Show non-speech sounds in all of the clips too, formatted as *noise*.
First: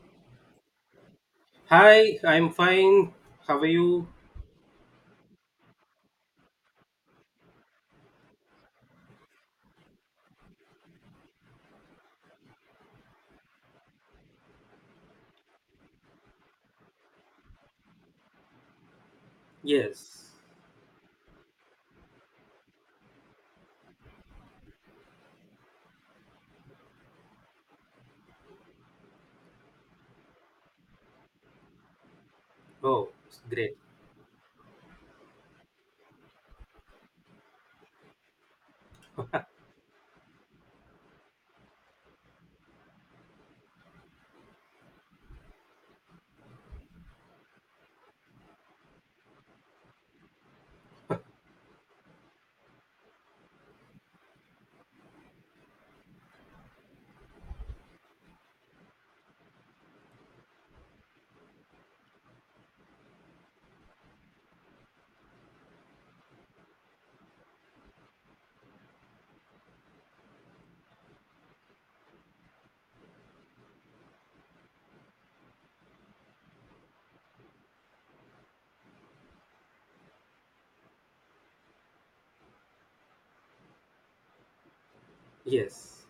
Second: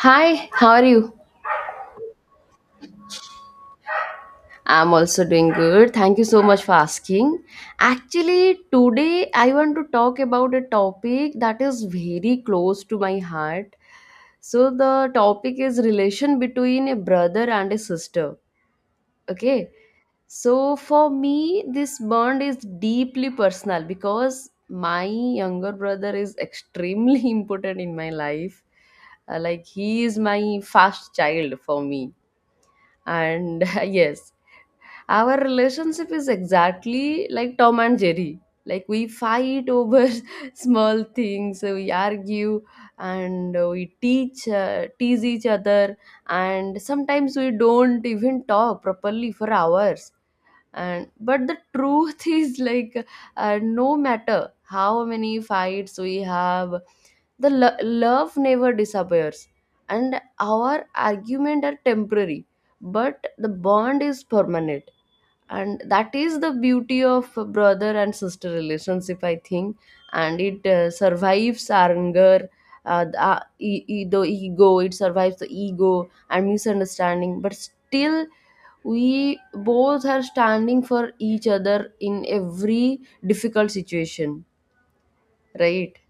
Hi, how are you? Hi, I'm fine. How are you? I'm also doing good. Thank you so much for asking. Actually, today I want to talk about a topic that is very close to my heart. So the topic is relation between a brother and a sister. Okay? Yes. So for me, this bond is deeply personal because my younger brother is extremely *laughs* important in my life. Like he is my first child for me, Oh, and great. *laughs* yes, our relationship is exactly like Tom and Jerry. Like we fight over *laughs* small things, we argue, and we teach tease each other, and sometimes we don't even talk properly for hours. And but the truth *laughs* is like no matter how many fights we have, the love never disappears, and our argument are temporary, but the bond is permanent, and that is the beauty of brother and sister relationship, I think. And it survives our anger, the ego. It survives the ego and misunderstanding, but still we both are standing for each other in every difficult situation, right? Yes.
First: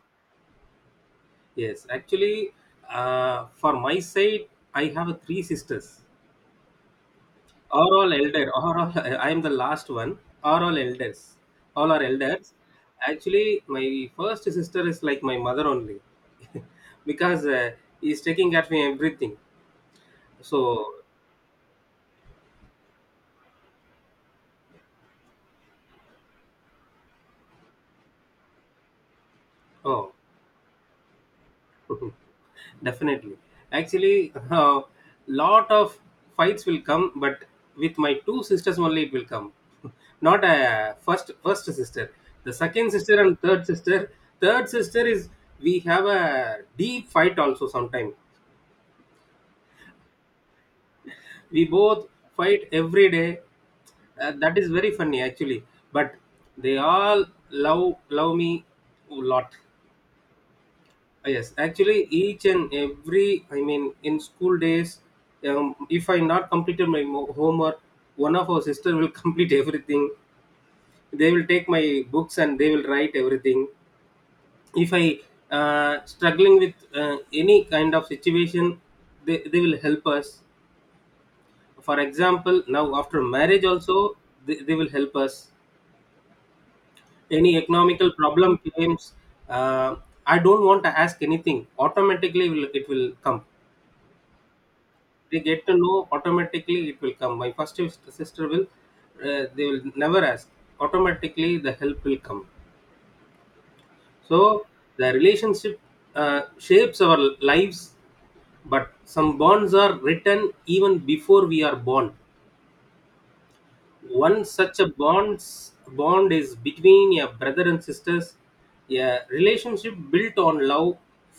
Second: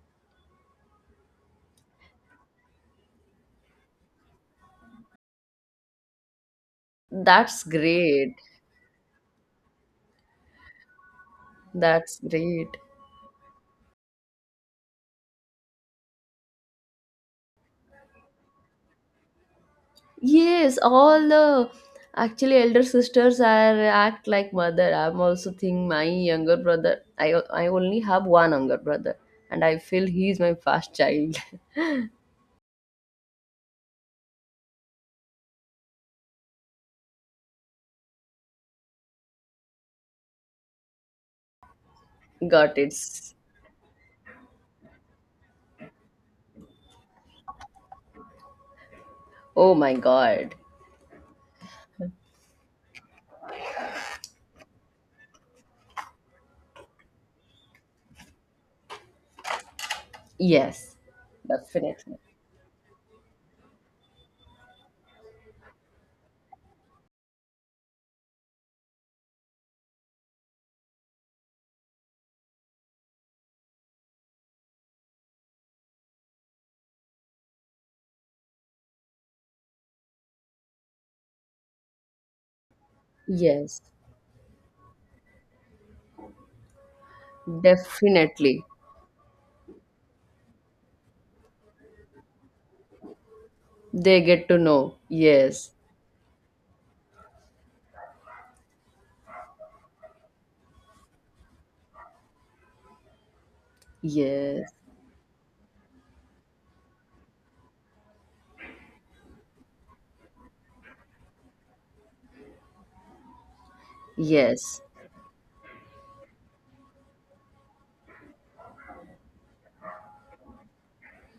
Yes. Actually, for my side, I have three sisters. That's Are all great. elder. Are all, *laughs* I am the last one. Are all elders. All are That's elders. great. Actually, my first sister is like my mother only, *laughs* because he's taking care of me everything. Yes, So, all the Actually, elder sisters are act like mother. I'm also think my younger brother. I only have one younger brother, and I feel oh, he is my first child. *laughs* Definitely. Actually, *laughs* lot of fights will come, but with my two sisters only it will come. *laughs* Not a first sister. The Got second it. sister and third sister. Third sister is we have a deep fight also sometime. Oh my God. *laughs* We both fight every day. That is very funny actually. But they all love me a lot. Yes, Yes, actually, definitely. each and every, I mean, in school days, if I not completed my homework, one of our sister will *laughs* complete everything. They will take my books and they will write everything. If I struggling with any kind of situation, they will help us. For example, now after marriage Yes, also, they will help us. Any economical problem definitely. comes, uh, I don't want to ask anything. Automatically, it will come. They get to know. They get Yes, to know automatically it will come. My first sister will, they will never ask, automatically the help will come. So yes, the relationship shapes our lives, but some bonds are written even before we are born. One such yes, a bond is between a brother and sisters, a relationship built on love,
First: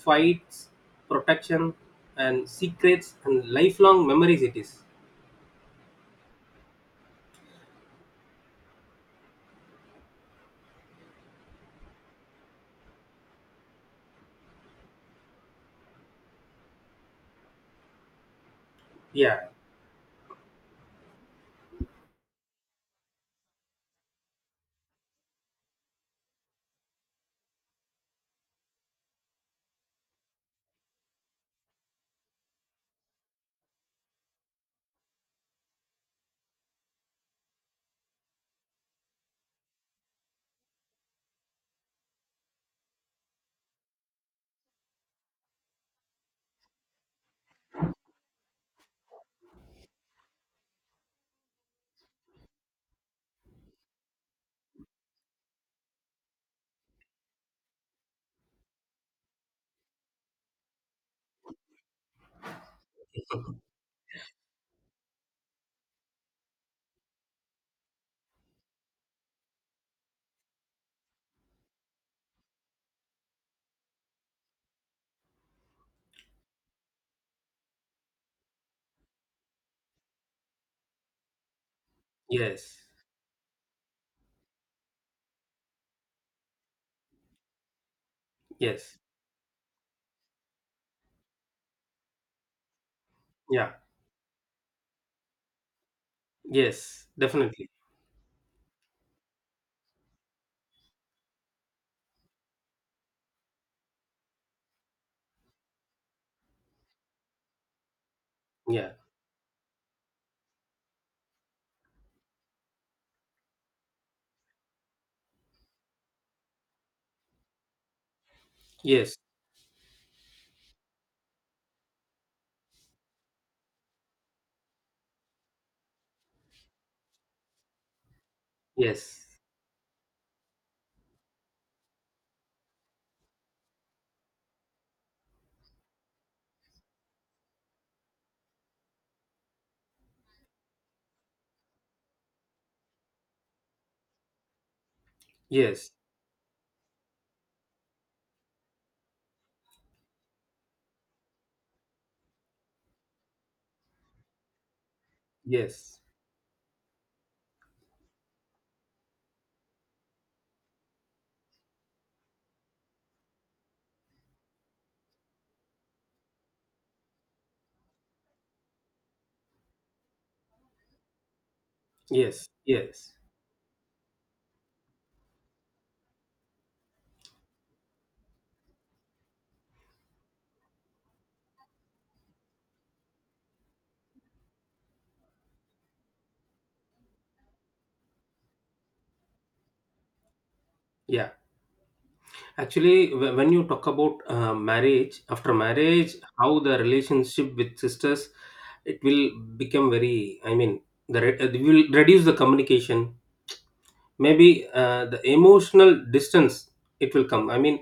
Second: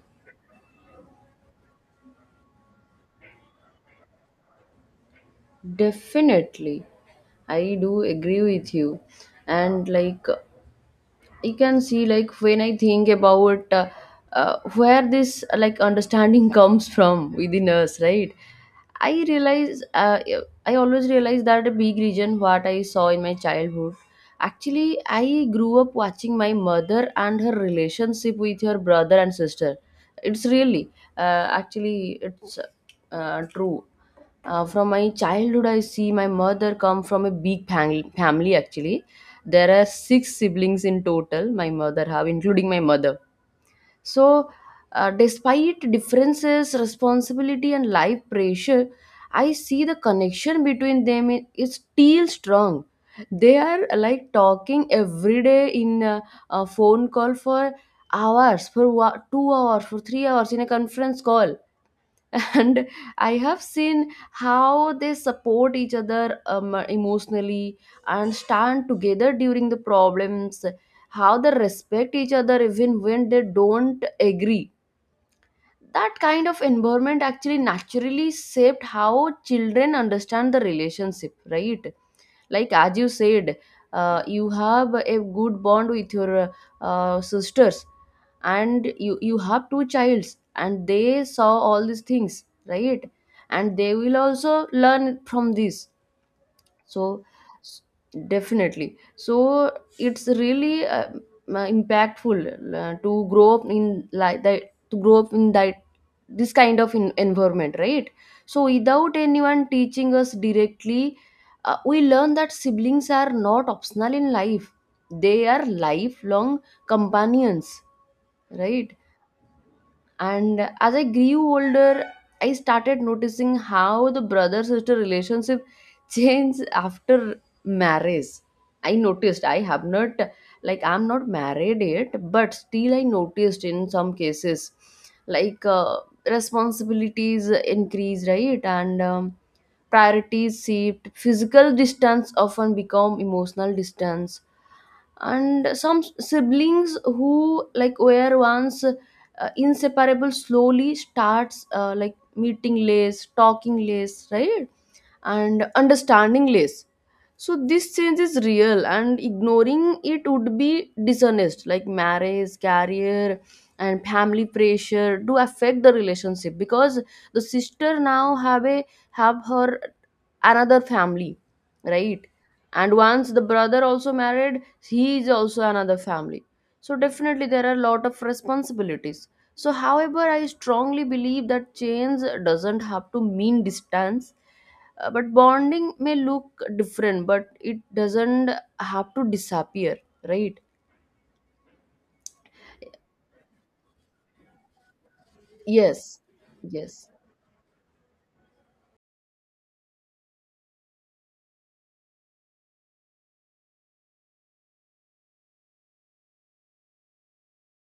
fights, protection, and secrets and lifelong memories it is. definitely. I do agree with you. And like you can see, like, when I think about where this like understanding *laughs* comes from within us, right? i Yeah. realize uh, I always realize that a big reason what I saw in my childhood. Actually, I grew up watching my mother and her relationship with her brother and sister. It's really actually it's true. From my childhood, I see my mother come from a big family. Actually, there are six siblings in total, my mother have, including my mother. So, despite differences, responsibility, and life pressure, I see the connection between them is still strong. They are like talking every day in a phone call for hours, for 2 hours, for 3 hours in a conference call. And I have seen how they support each other, emotionally, and stand together during the problems, how they respect each other even when they don't agree. That kind of environment actually naturally shaped how children understand the relationship, right? Like, Yes. as you said, you have a good bond with your sisters, and Yes. you have two childs, and they saw all these things, right? Yeah. And they will also learn from this. Yes. So, Definitely. s- definitely. So it's really impactful to grow up in like that to grow up in that this kind of environment, right? So Yeah. without anyone teaching us directly, we learn that siblings are not optional in life. They are lifelong companions, right? Yes. And as I grew older, I started noticing how the brother sister relationship *laughs* changed after marriage. I Yes. noticed I have not, like, I'm not married yet, but still I noticed in some cases, like, responsibilities increase, right? And priorities shift, physical distance often become emotional distance, and Yes. some siblings who, like, were once inseparable slowly starts like meeting less, talking less, right? And Yes. understanding less. So this change is real, and ignoring it would be dishonest. Like marriage, career, and family pressure do affect the relationship, because the sister now have her another family, right? Yes. And Yes. once the brother also married, he is also another family. So definitely there are a lot of responsibilities. So however, I strongly believe that change doesn't have to mean distance. But bonding may look different, but it doesn't have to disappear, right? Yeah. Actually, when you talk about marriage, after marriage, Yes, how the yes, relationship with sisters, it will become very. I mean, the it will reduce the communication, maybe the emotional distance it will come. I mean,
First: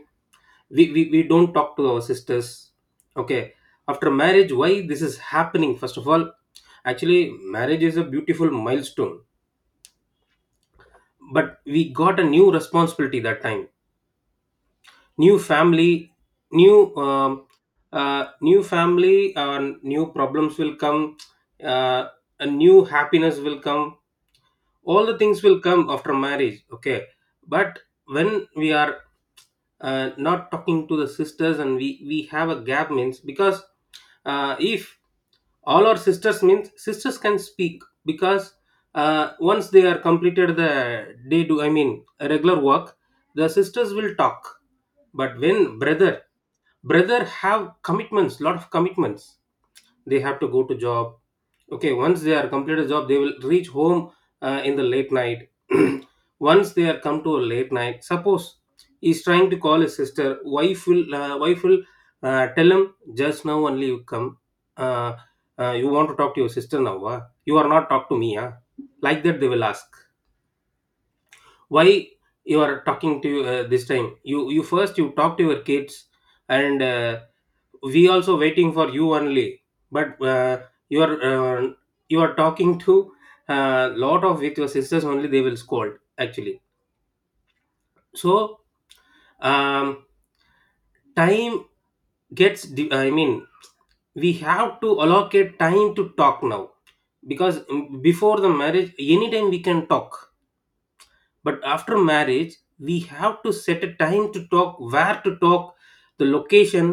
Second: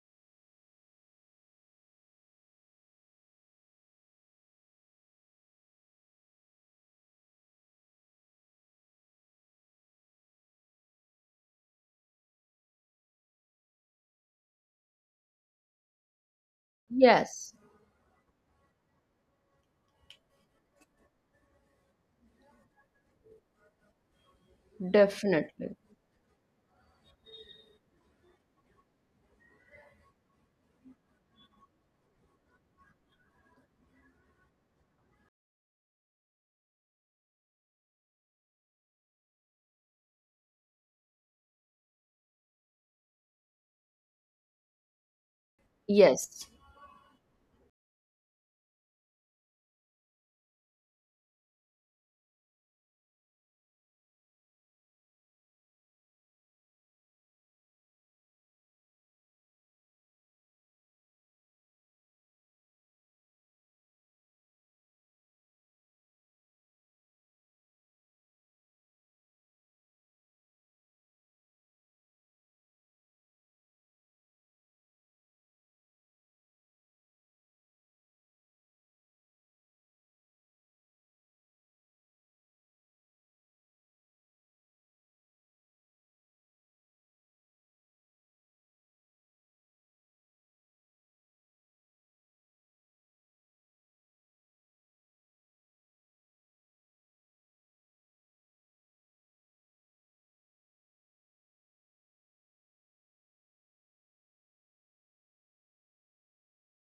we don't talk to our sisters, okay, after marriage. Why this is happening? First of all, actually, marriage is a beautiful milestone, but we got a new responsibility that time, new family, new yes, new family, new problems will come, uh, a new happiness will come, all the things will definitely. come after marriage, okay. But when we are not talking to the sisters and we have a gap means, because if all our sisters means sisters can speak, because once they are completed the day do, I mean regular work, the sisters will talk. But when brother, Yes, brother have commitments, lot of commitments, they have to go to job. Okay, once they are completed job they will reach home, in the late night. *clears throat* Once they are come to a late night, suppose he's trying to call his sister, wife will, wife will, tell him, just now only you come, uh, you want to talk to your sister now, ah? You are not talk to me, huh? Like that they will ask, why you are talking to, this time you first you talk to your kids, and we also waiting for you only, but you are uh, you are talking to, lot of with your sisters only, they will scold actually. So, um, time gets I mean, we have to allocate time to talk now, because before the marriage anytime we can talk, but after marriage we have to set a time to talk, where to talk, the location,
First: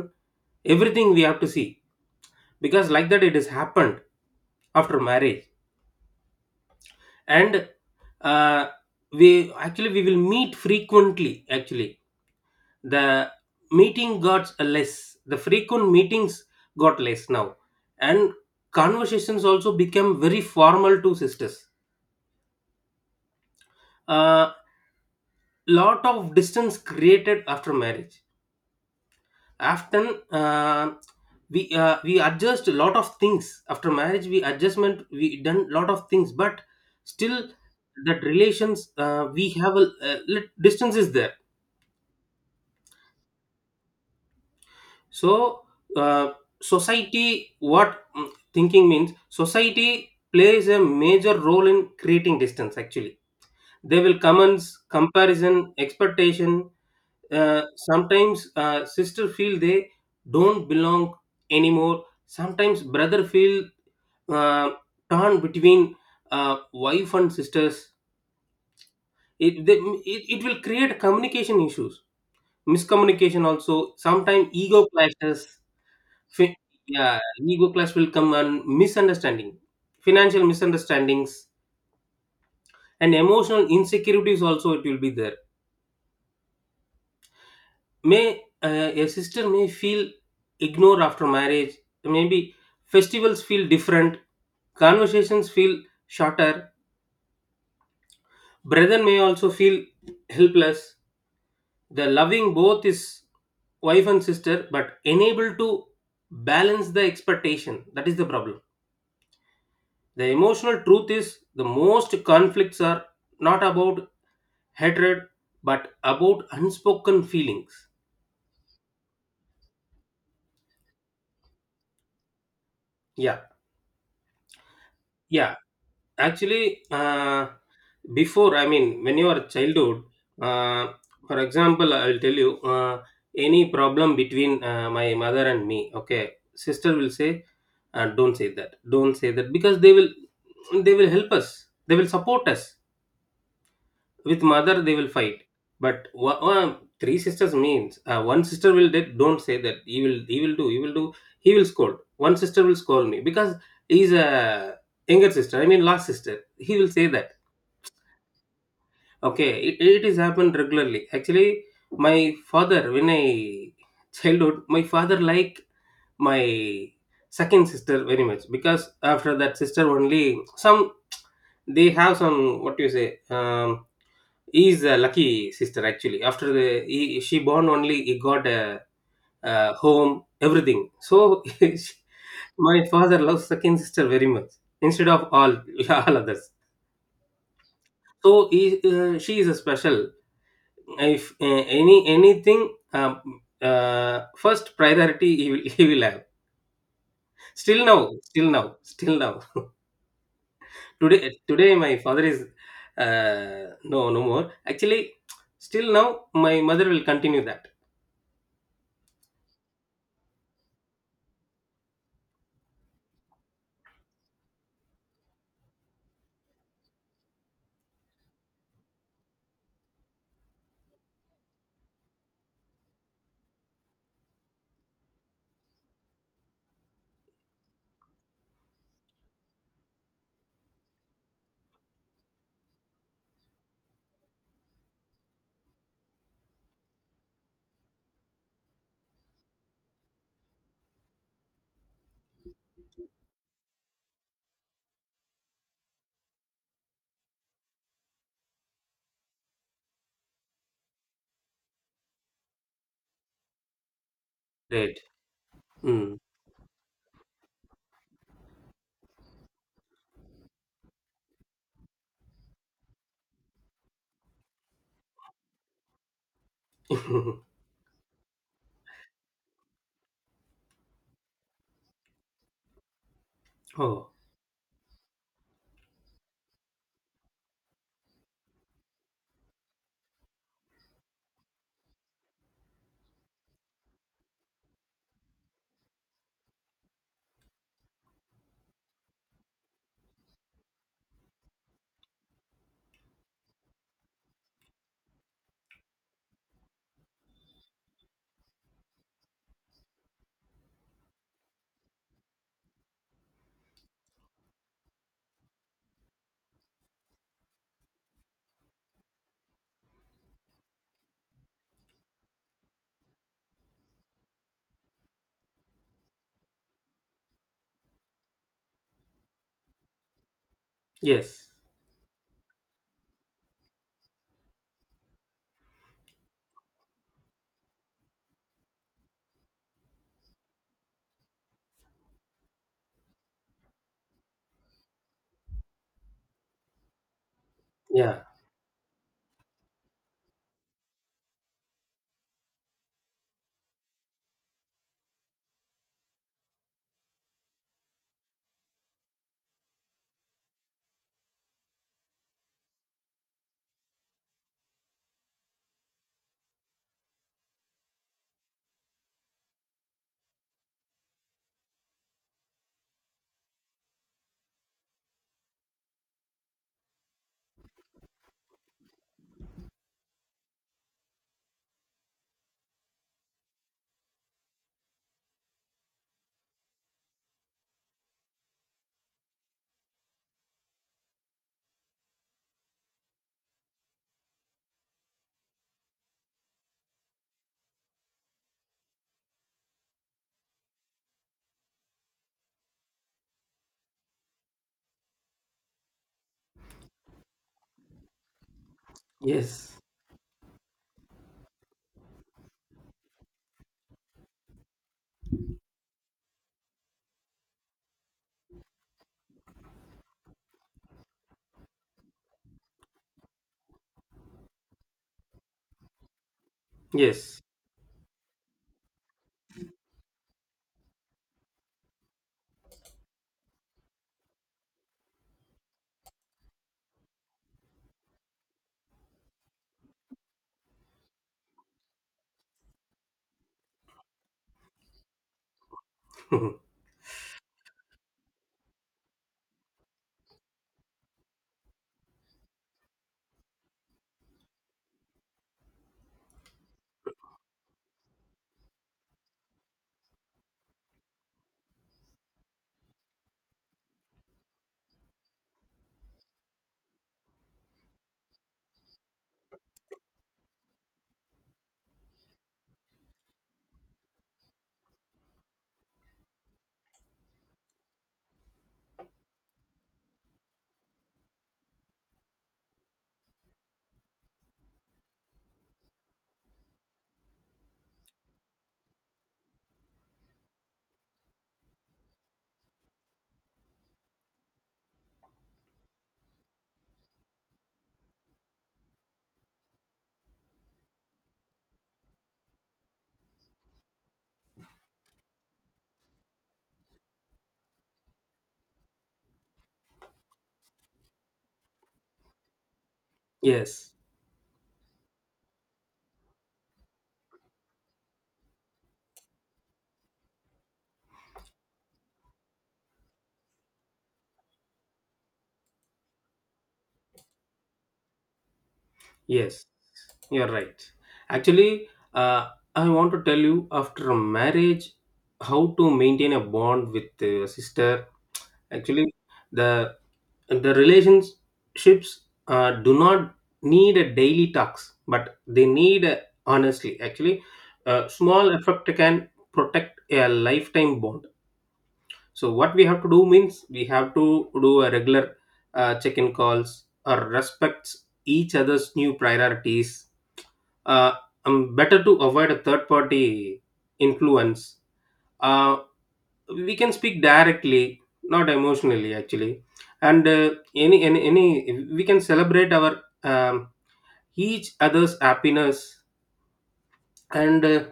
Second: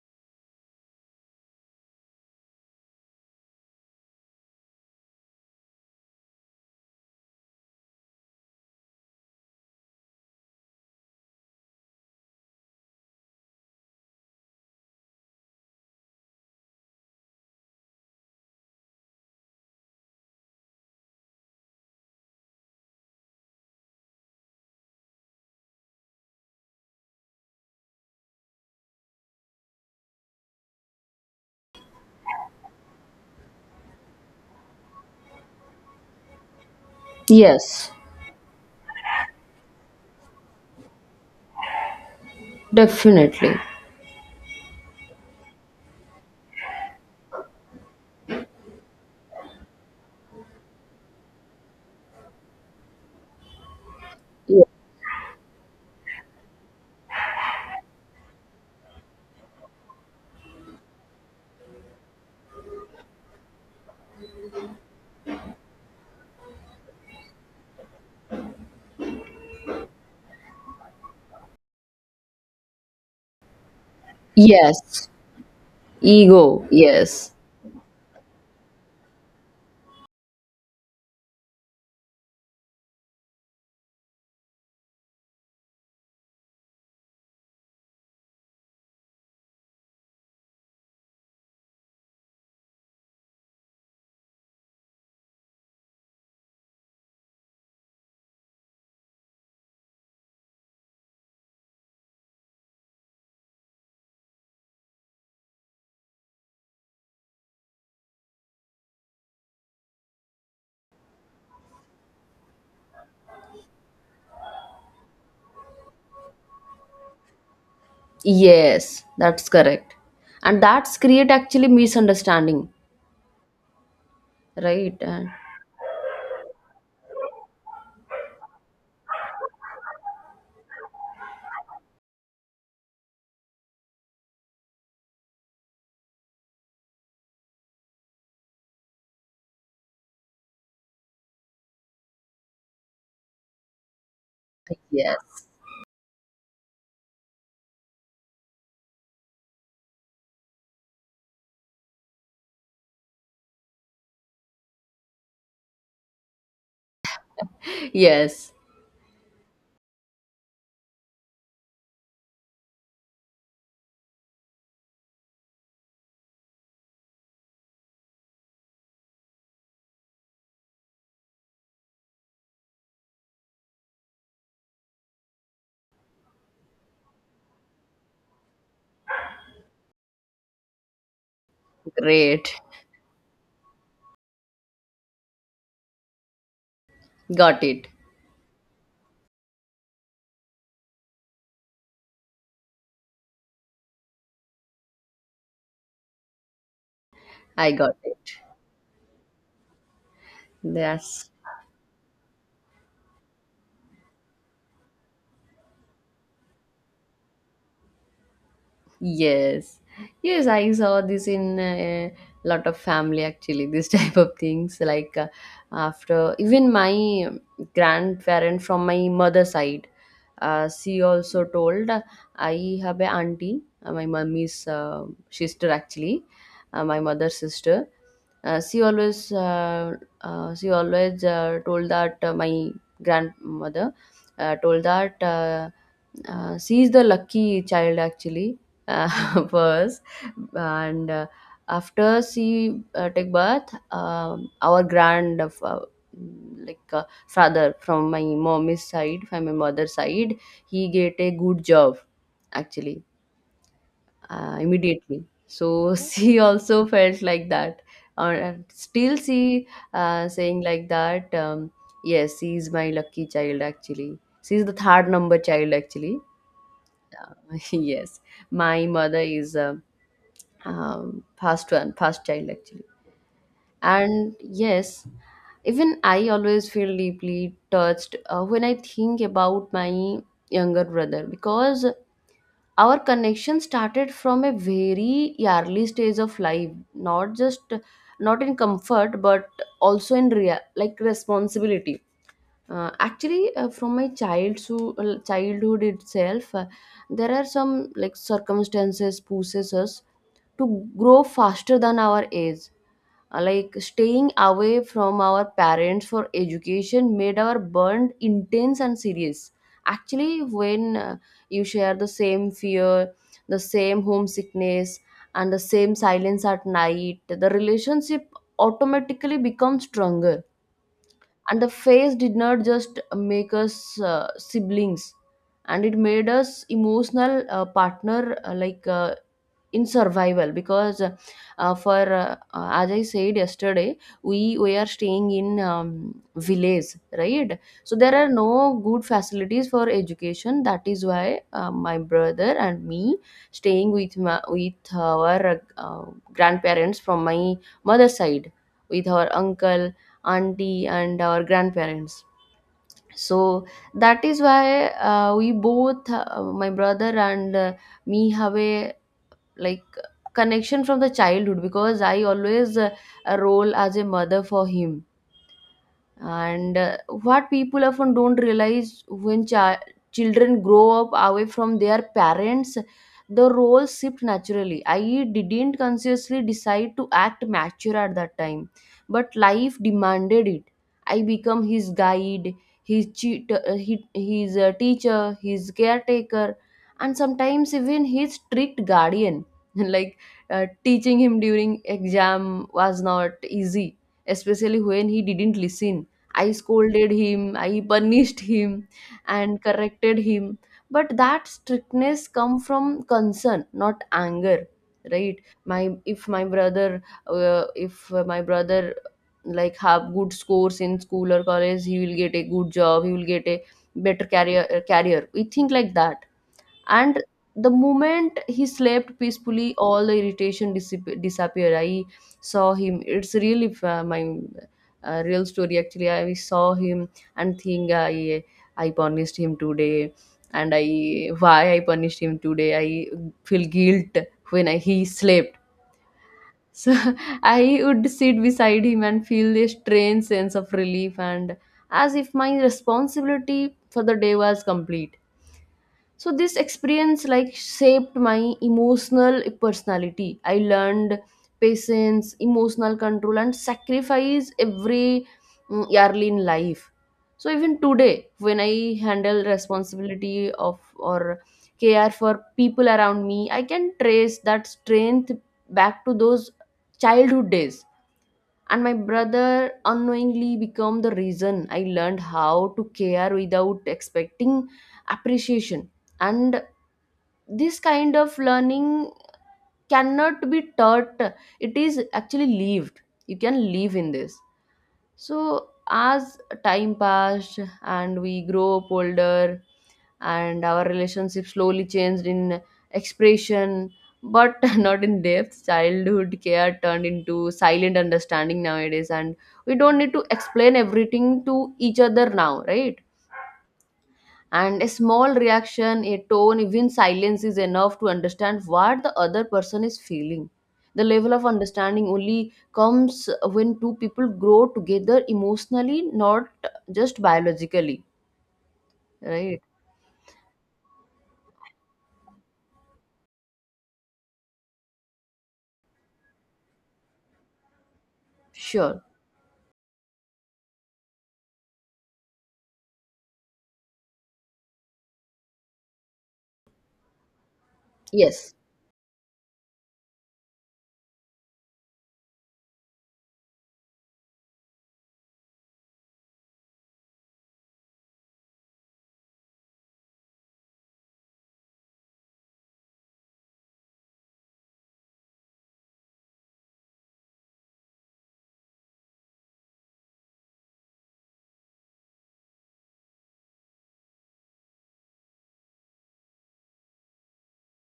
everything we have to see, because like that it has happened after marriage. And uh, we, actually we will meet frequently actually, the meeting got less, the frequent meetings got less now. And conversations also became very formal to sisters. A lot of distance created after marriage often, uh, we adjust a lot of things after marriage, we adjustment we done lot of things, but still yes, that relations, we have a distance is there. definitely. So, uh, society what, thinking means, society plays a major role in creating distance actually. They will Ye- commence comparison, expectation, sometimes sister feel they don't belong anymore, sometimes brother feel uh, torn between wife and sisters. It will create communication issues, miscommunication also, sometimes ego Yes, clashes. Fi- ego. yeah, Yes, ego clash will come and misunderstanding, financial misunderstandings, and emotional insecurities also it will be there. May A sister may feel ignored after marriage. Maybe festivals feel different, conversations feel shorter. Brother may also feel helpless. The loving both is wife and sister, but unable to balance the expectation. That is the problem. The emotional truth is the most conflicts are not about hatred but about unspoken feelings. yes, that's correct. And that's create actually misunderstanding, Yeah, right? And yeah. Actually, before, I mean, when you are childhood, uh, for example, I will tell you, any problem between my mother and me, okay, sister will say, don't say that, don't say that, because they will help us, they will support us, with mother they will fight. yes, But one, three sisters means, one sister will don't say that, he will do he will do, he will scold, one sister will scold me because he's a younger sister, I mean last sister, he will say that. *laughs* yes, Okay, it is happened regularly actually. My father, when I childhood, my father like my second sister very much, because after that sister only, some they have some, what you say, he is a lucky sister actually. After the he, she born only, he got a home, everything. So *laughs* great. my father loves second sister very much instead of all *laughs* all others. Got it. So he, she is a special. If anything, first priority he will, *laughs* he will have. I Still got now, it. still now, still now. Yes. Today today my father is no no more. Actually, still now my mother will continue that. Yes, yes, I saw this in a lot of family actually. This *laughs* type of things, like, after even my grandparent from my mother's side, she also told, I have a auntie, my mummy's sister actually, my mother's sister. Uh, she always uh, she always told that my grandmother told that she is the lucky child actually, *laughs* was. And after she take birth, our like father from my mother's side, he get a good job actually, Great. immediately. So *laughs* Mm. she also felt like that. Still she saying like that, yes, she is my lucky child actually. She is the third number child actually. uh, *laughs* *laughs* yes, my mother is past child actually. Oh, And yes, even I always feel deeply touched when I think about my younger brother, because our connection started from a very early stage of life, not in comfort, but also in like responsibility. Actually, from my childhood itself, there are some like circumstances pushes us to grow faster than our age. Like staying away from our parents for education made our bond intense and serious. Actually, when you share the same fear, the same homesickness, and the same silence at night, the relationship automatically becomes stronger. yes. And the phase did not just make us siblings, and it made us emotional partner, in survival, because for as I said yesterday, we are staying in village, right? So there Yeah. are no good facilities for education. That is why my brother and me staying with with our grandparents from my mother's side, with our uncle, auntie, and our grandparents. So that is why we both, my brother and me, have a like connection from the childhood, because I always a role as a mother for him. And what people often don't realize, when children grow up away from their parents, the roles shift naturally. I didn't consciously decide to act mature at that time, but life demanded it. I become his guide, his teacher, his caretaker, and sometimes even his strict guardian. *laughs* Like, teaching him during exam was not easy, especially when he didn't listen. I scolded him, I punished him, and Yes. corrected him. But that strictness come from concern, not anger, right? My If my brother, like have good scores in school or college, he will get a good job, he will get a better career. Career, we think like that. And Yes. the moment he slept peacefully, all the irritation disappeared. I saw him. It's really my real story actually. I saw him and think, I punished him today, and I, why I punished him today, I feel guilt when he slept. *laughs* So *laughs* I would sit beside him and feel a strange sense of relief, and as if my responsibility for the day was complete. So this experience like shaped my emotional personality. I learned patience, emotional control, and sacrifice early in life. So even today when I handle responsibility of or care for people around me, I can trace that strength back to those childhood days. And my brother unknowingly became the reason I learned how to care without expecting appreciation. And this kind of learning cannot be taught. It is actually lived. You can live in this. So as time passed and we grow up older, and our relationship slowly changed in expression, but *laughs* not in depth. Childhood care turned into silent understanding nowadays, and we don't need to explain everything to each other now, right? yes. And a small reaction, a tone, even silence is enough to understand what the other person is feeling. The level of understanding only comes when two people grow together emotionally, not just biologically, right? Yes. You're right. Actually, uh, I want to tell you after marriage how to maintain a bond with a sister. Sure. Actually, the the relationships do not need a daily talks, but they need a, honestly. Actually, small Yes. effort can protect a lifetime bond. So what we have to do means, we have to do a regular check-in calls or respects each other's new priorities. Uh, better to avoid a third-party influence. Uh, we can speak directly, not emotionally, actually. And any we can celebrate our, each other's happiness. And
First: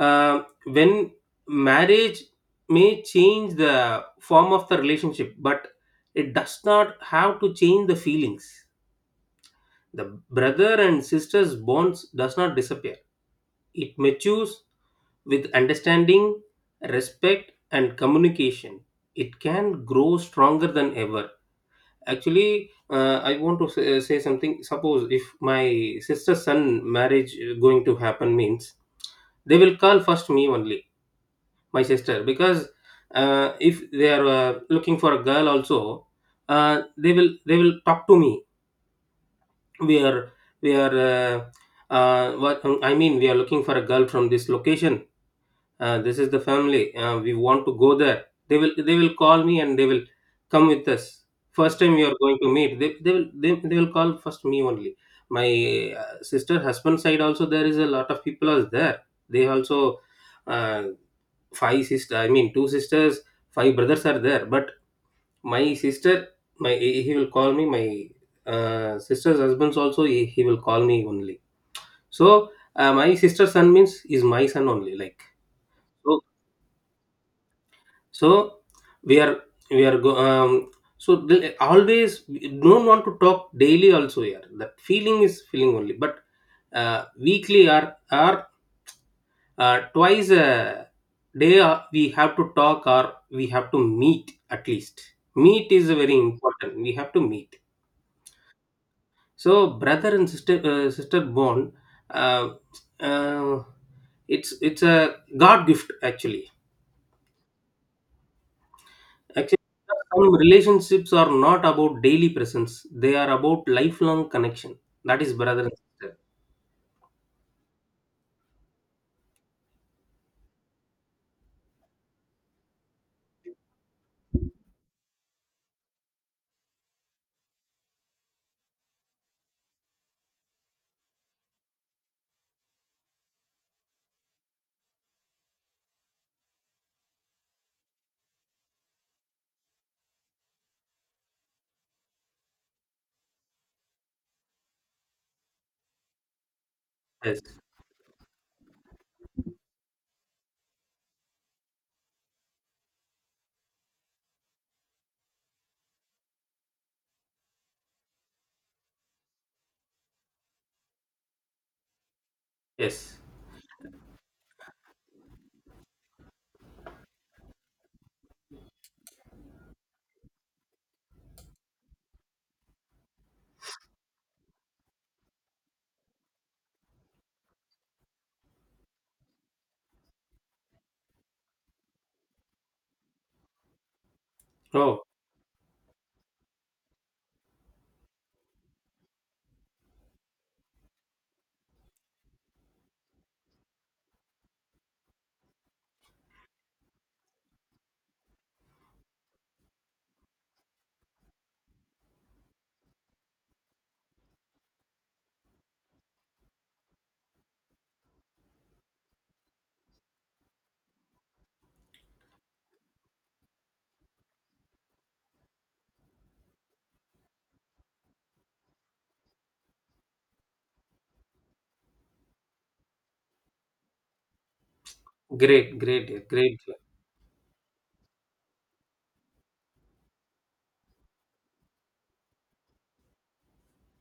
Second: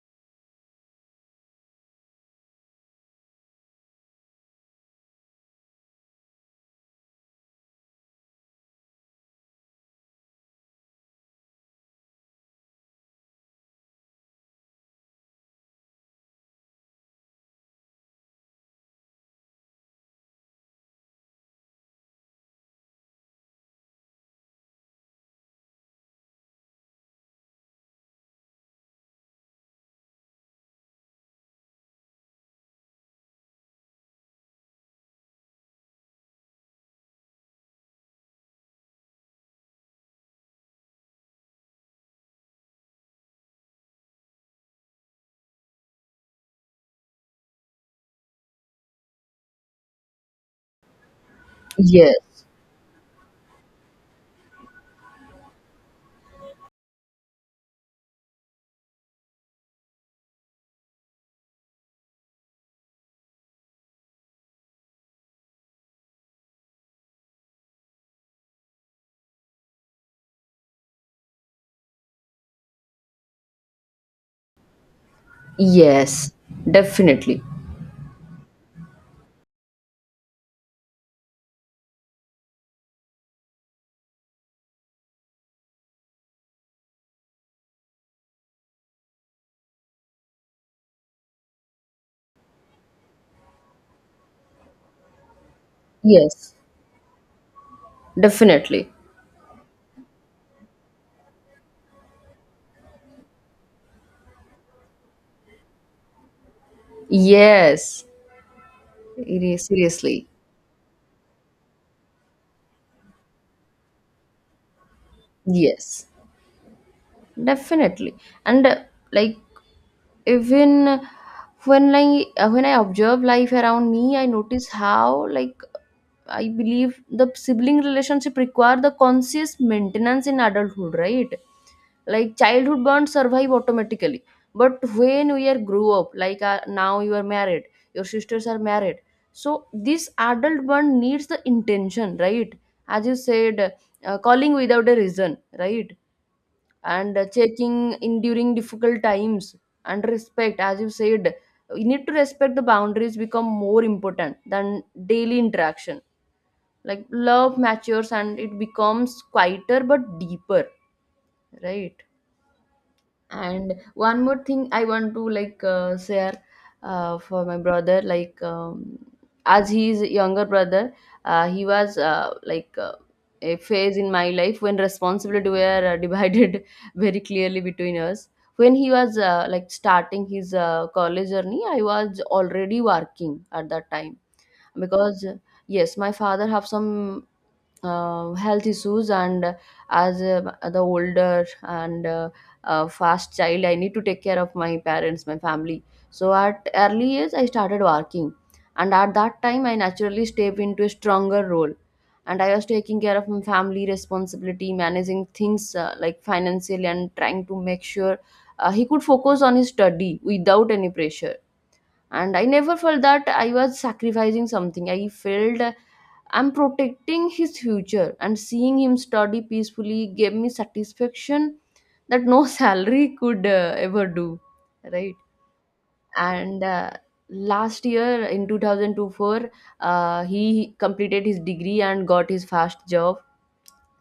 when marriage may change the form of the relationship, but it does not have to change the feelings. The brother and sisters bonds does not disappear, it matures with understanding, respect and communication. It can grow stronger than ever. Actually, I want to say, say something. Suppose if my sister's son marriage going to happen means, they will call first me only, my sister, because if they are looking for a girl also, they will talk to me. We are we are what I mean, we are looking for a girl from this location, this is the family, we want to go there, they will call me and they will come with us. First time we are Yes, going to meet, they will call first me only. My sister husband side also there is a lot of people are there. They also uh, five sister, I mean two sisters, five brothers are there, but my sister, my he will call me. My sister's husband's also, he will call me only. So my sister's son means is my son only, like. So yes, definitely. so we are we are go, um so the, always we don't want to talk daily also here, that feeling is feeling only. But uh, weekly or or twice a day, we have to talk or we have to meet at least. Meet is very Yes, important, we have to meet. definitely. So brother and sister bond, uh, uh, it's a god gift actually. Yes, it Actually is seriously. some relationships are not about daily presence, they are about lifelong connection. That is brother and Yes, sister. definitely. And like, even when I observe life around me, I notice how, like, I believe the sibling relationship require the conscious maintenance in adulthood, right? Like childhood bonds survive automatically, but when we are grow up, like, now you are married, your sisters are married, so this adult bond needs the intention, right? As you said, calling without a reason, right? And Yes. checking in during difficult times, and respect, as you said, you need to respect the boundaries become more important than daily interaction. Like love matures and it becomes quieter but deeper, right? Yes. And one more thing I want to, like, share. For my brother, like, as he is younger brother, he was a phase in my life when responsibility were *laughs* divided very clearly between us. When he was like starting his college journey, I was already working at that time Oh, because yes, my father have some health issues, and as the older and fast child, I need to take care of my parents, my family. So at early age I started working, and at that time I naturally stepped into a stronger role, and I was taking care of my family responsibility, managing things like financially, and trying to make sure he could focus on his study without any pressure. And I never felt that I was sacrificing something. I felt I'm protecting his future, and seeing him study peacefully gave me satisfaction that no *laughs* salary could ever do, right? great. Great. Great. And Last year in 2024, he completed his degree and got his first job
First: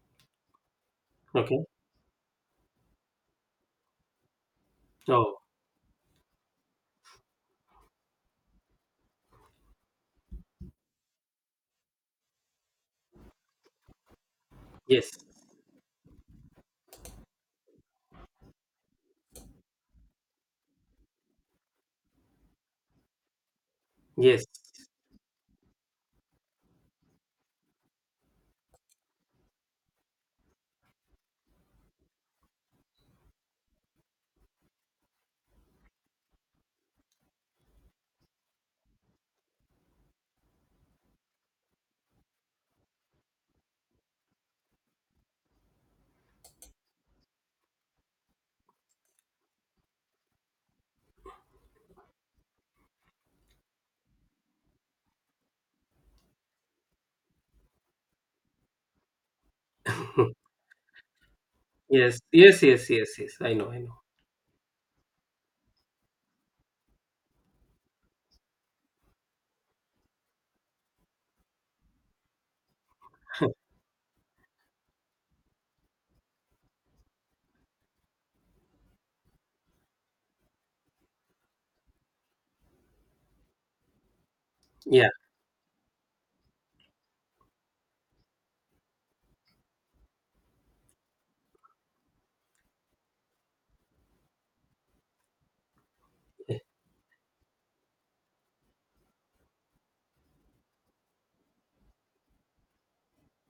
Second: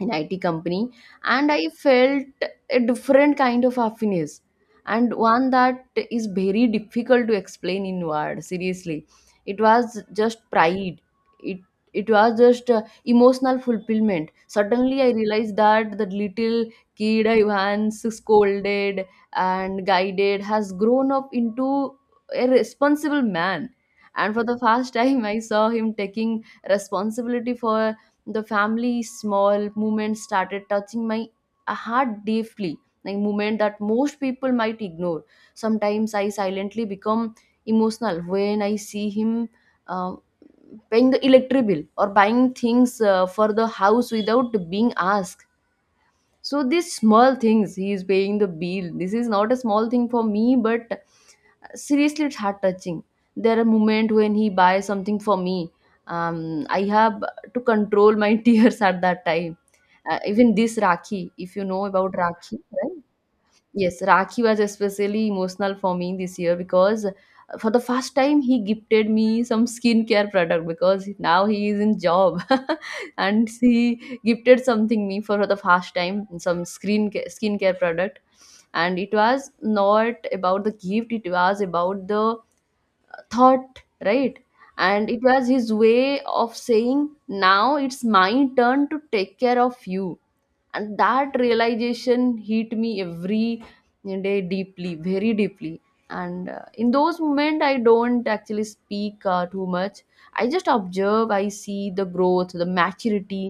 in IT company, and Okay. I felt a different kind of happiness, and Oh, one that is very difficult to explain in words, seriously. It was just pride. It It was just emotional fulfillment. Suddenly yes. I realized that the little kid I once scolded and guided has grown up into a responsible man. And for Yes. the first *laughs* time I saw him taking responsibility for the family's small movement started touching my heart deeply, like movement that most people might ignore. Sometimes I silently become emotional when I see him uh, paying the electric bill or buying things for the house without being asked. So these small things, he is paying the bill, this is not a small thing for me, but seriously, it's heart touching. There are moments when he buys something for me. I have to control my *laughs* tears at that time. *laughs* Even this rakhi, if you know Yes, about rakhi, yes, yes, right? yes, yes. I know, I know. Yes, Rakhi was especially emotional for me this year because for the first time he gifted me some skincare product, because now he is in job. *laughs* And he gifted something me for the first time, some skincare product. And it was not about the gift, it was about the thought, right? Yeah, And it was his way of saying, now it's my turn to take care of you. And that realization hit me every day, deeply, very deeply. And in those moments I don't actually speak too much. I just observe, I see the growth, the maturity,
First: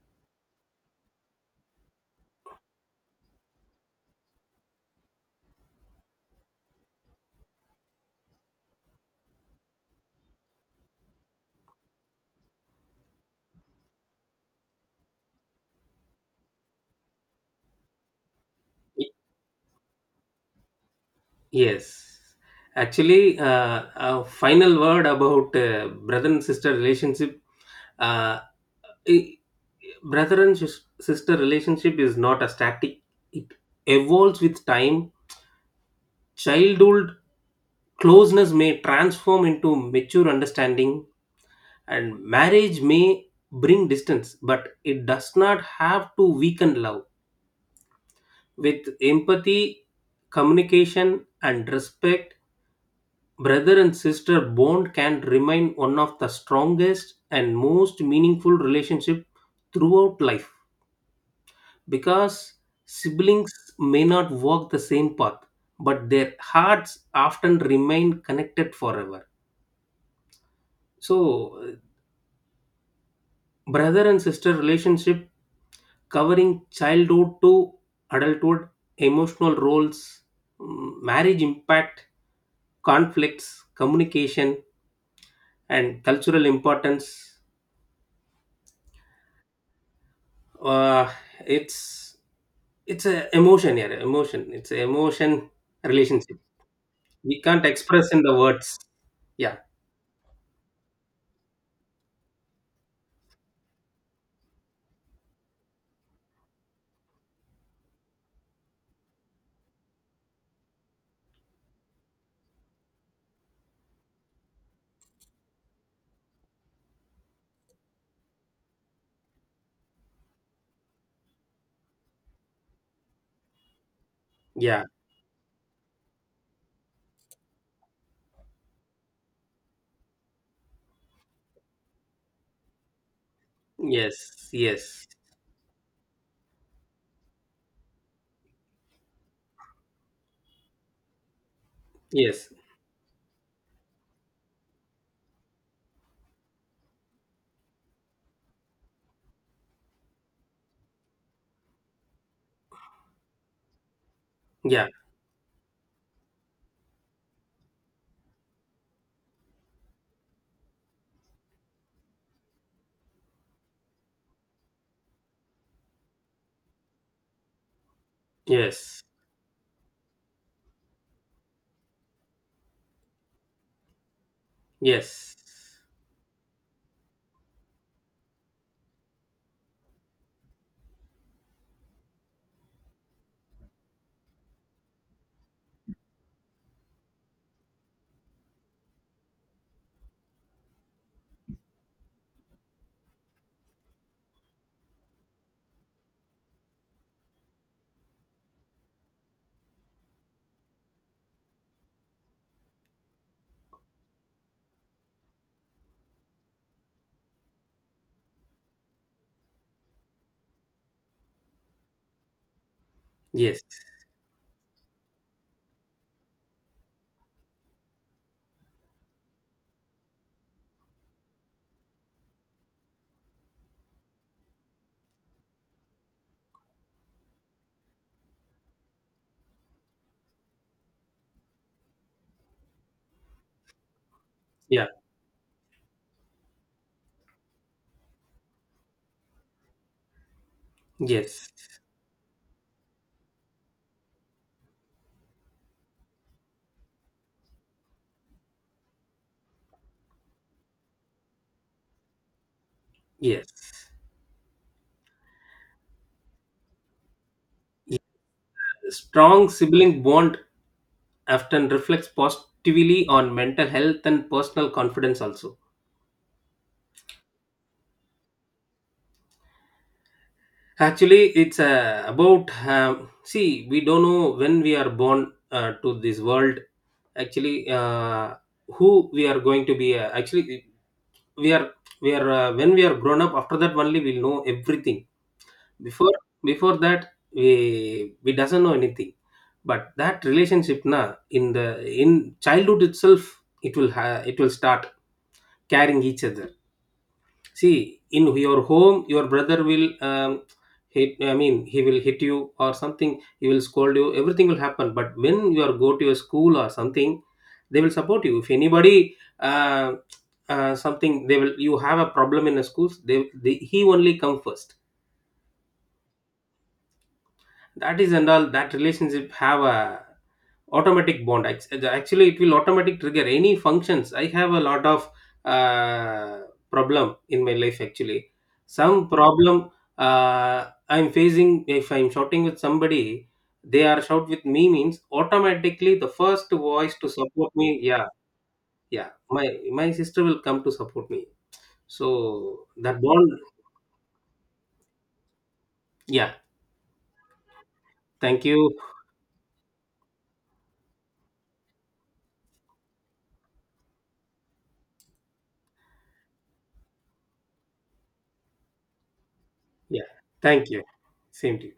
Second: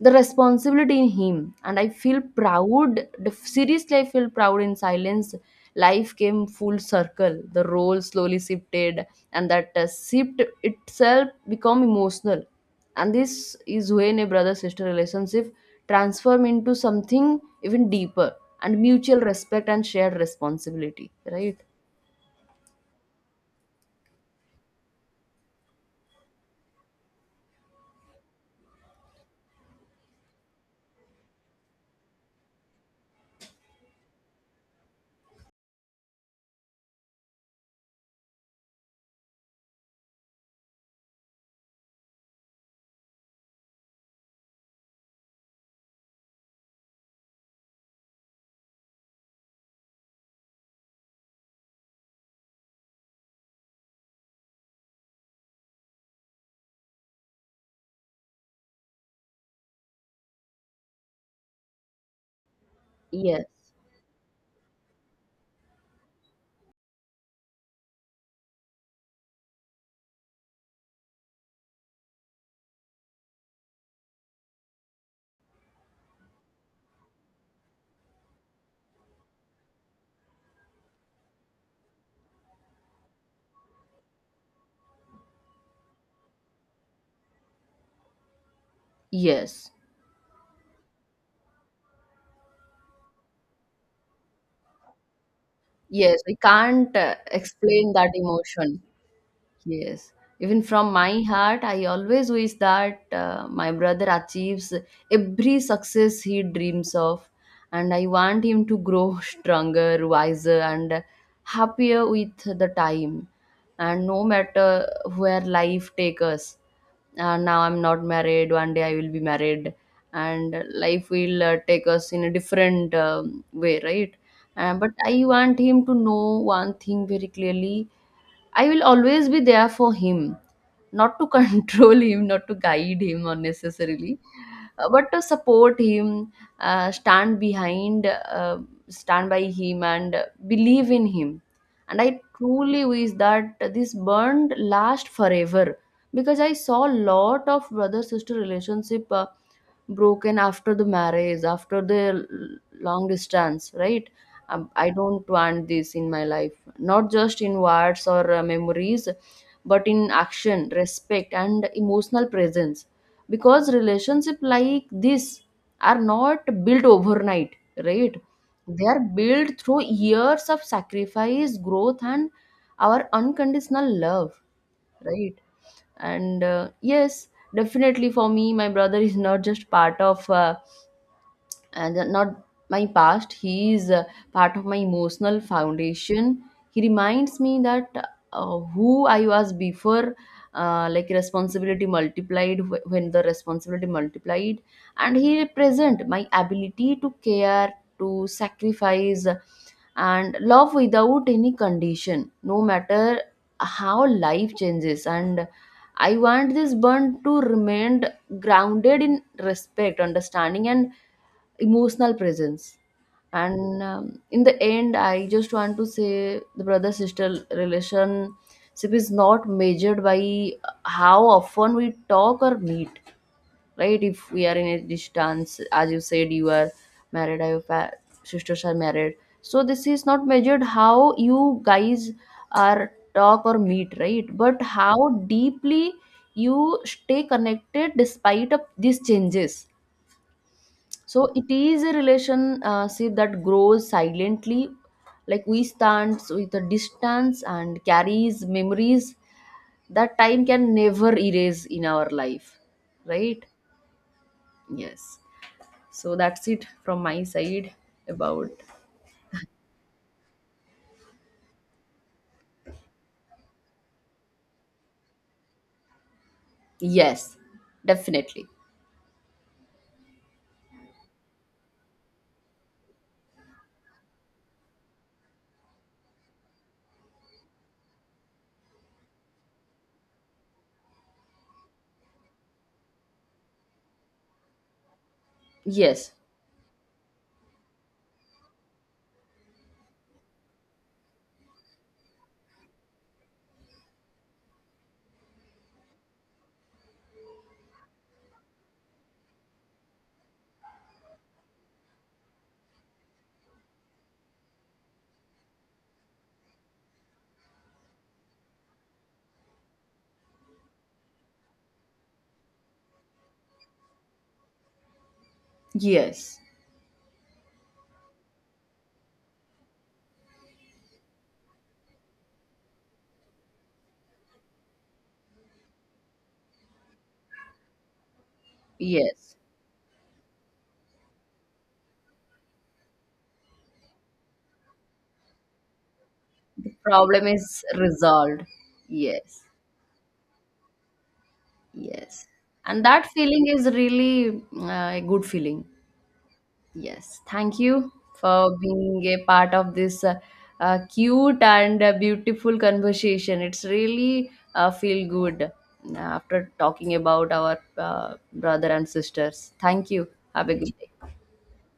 the responsibility in him, and I feel proud. The seriously, I feel proud in silence. Life came full circle, the role slowly shifted, and that shift itself become emotional. And this is when a brother sister relationship transform into something even deeper, and y- mutual respect and shared responsibility, right? yes. Actually, a final word about brother and sister relationship. Uh, I- brother and sister relationship is not a static. It evolves with time. Childhood closeness may transform into mature understanding, and marriage may bring distance, but it does not have to weaken love. With empathy, communication, and respect, brother and sister bond can remain one of the strongest and most meaningful relationship throughout life, because Yes, siblings may not walk the same path, but their hearts often remain connected forever. So brother and sister relationship, covering childhood to adulthood, emotional roles, marriage impact, conflicts, communication, and cultural importance, yes, uh, it's a emotion here, emotion, it's a emotion yes, we relationship. can't We can't explain that express in the words. emotion. Yeah. Yes, even from my heart, I always wish that my brother achieves every success he dreams of, and I want him to grow *laughs* stronger, wiser, and happier with the time. And no matter where life takes us, now I'm not married, one day I will be married, and life will take us in a different way, right? Yeah. But I want him to know one thing very clearly. I will always be there for him, not to *laughs* control him, not to guide him unnecessarily, Yes. Yes. but to support him, stand behind, stand by him, and believe in him. And I Yes. truly wish that this bond last forever, because I saw a lot of brother sister relationship broken after the marriage, after the long distance, right? Yeah. I don't want this in my life, not just in words or memories, but in action, respect, and emotional presence. Because relationships like this are not built overnight, right? They are Yes. built through years of sacrifice, growth, and our unconditional love, right? Yes. And Yes, definitely, for me, my brother is not just part of. And not my past, he is part of my emotional foundation. He reminds me that who I was before, like responsibility multiplied, when the responsibility multiplied. And he represent my ability to care, to sacrifice, and love without any condition, no matter how life changes. And I want this bond to remain grounded in respect, understanding, and emotional presence. Yes. And in the end, I just want to say the brother sister relationship is not measured by how often we talk or meet, right? If we are in a distance, as you said, you are married or your sisters are married, so this is not measured how you guys are talk or meet, right? But Yeah. how deeply you stay connected despite of these changes. So it Yes. is a relation, see, that grows silently. Like we stand with a distance and carries memories that time can never erase in our life. Right? Yes. Yes. So that's it from my side about. Strong sibling bond often reflects positively on mental health and personal confidence also. Yes, definitely. Actually, it's about, see we don't know when we are born to this world. Actually, who we are going to be. Actually, we are we are when we are grown up. After that, only we'll know everything. Before Yes, Before that, we doesn't know anything. But that relationship na in the in childhood itself, it will it will start carrying each other. See, in your home your brother will hit I mean he will hit you or something, he will scold you, everything will happen. But when you are go to your school or something, they will support you. If anybody something, they will, you have a problem in the schools, they he only come first. yes, That is, and all that relationship have a automatic bond. Ac- actually it will automatic trigger any functions. I have a lot of uh, problem in my life actually, some yes. problem, uh, I'm facing. If I'm shouting with somebody, they are shout with me means, automatically the first The voice to problem support is me. Yeah. resolved. Yeah. Yes, my my sister will come to support me. yes. So And that that bond. feeling is really a good feeling. Yeah. Yes, thank you Thank for you. being a part of this cute and beautiful conversation. It's really feel good after talking about our brother and sisters. Thank Yeah. you. Have a Thank good you. day. Same to you.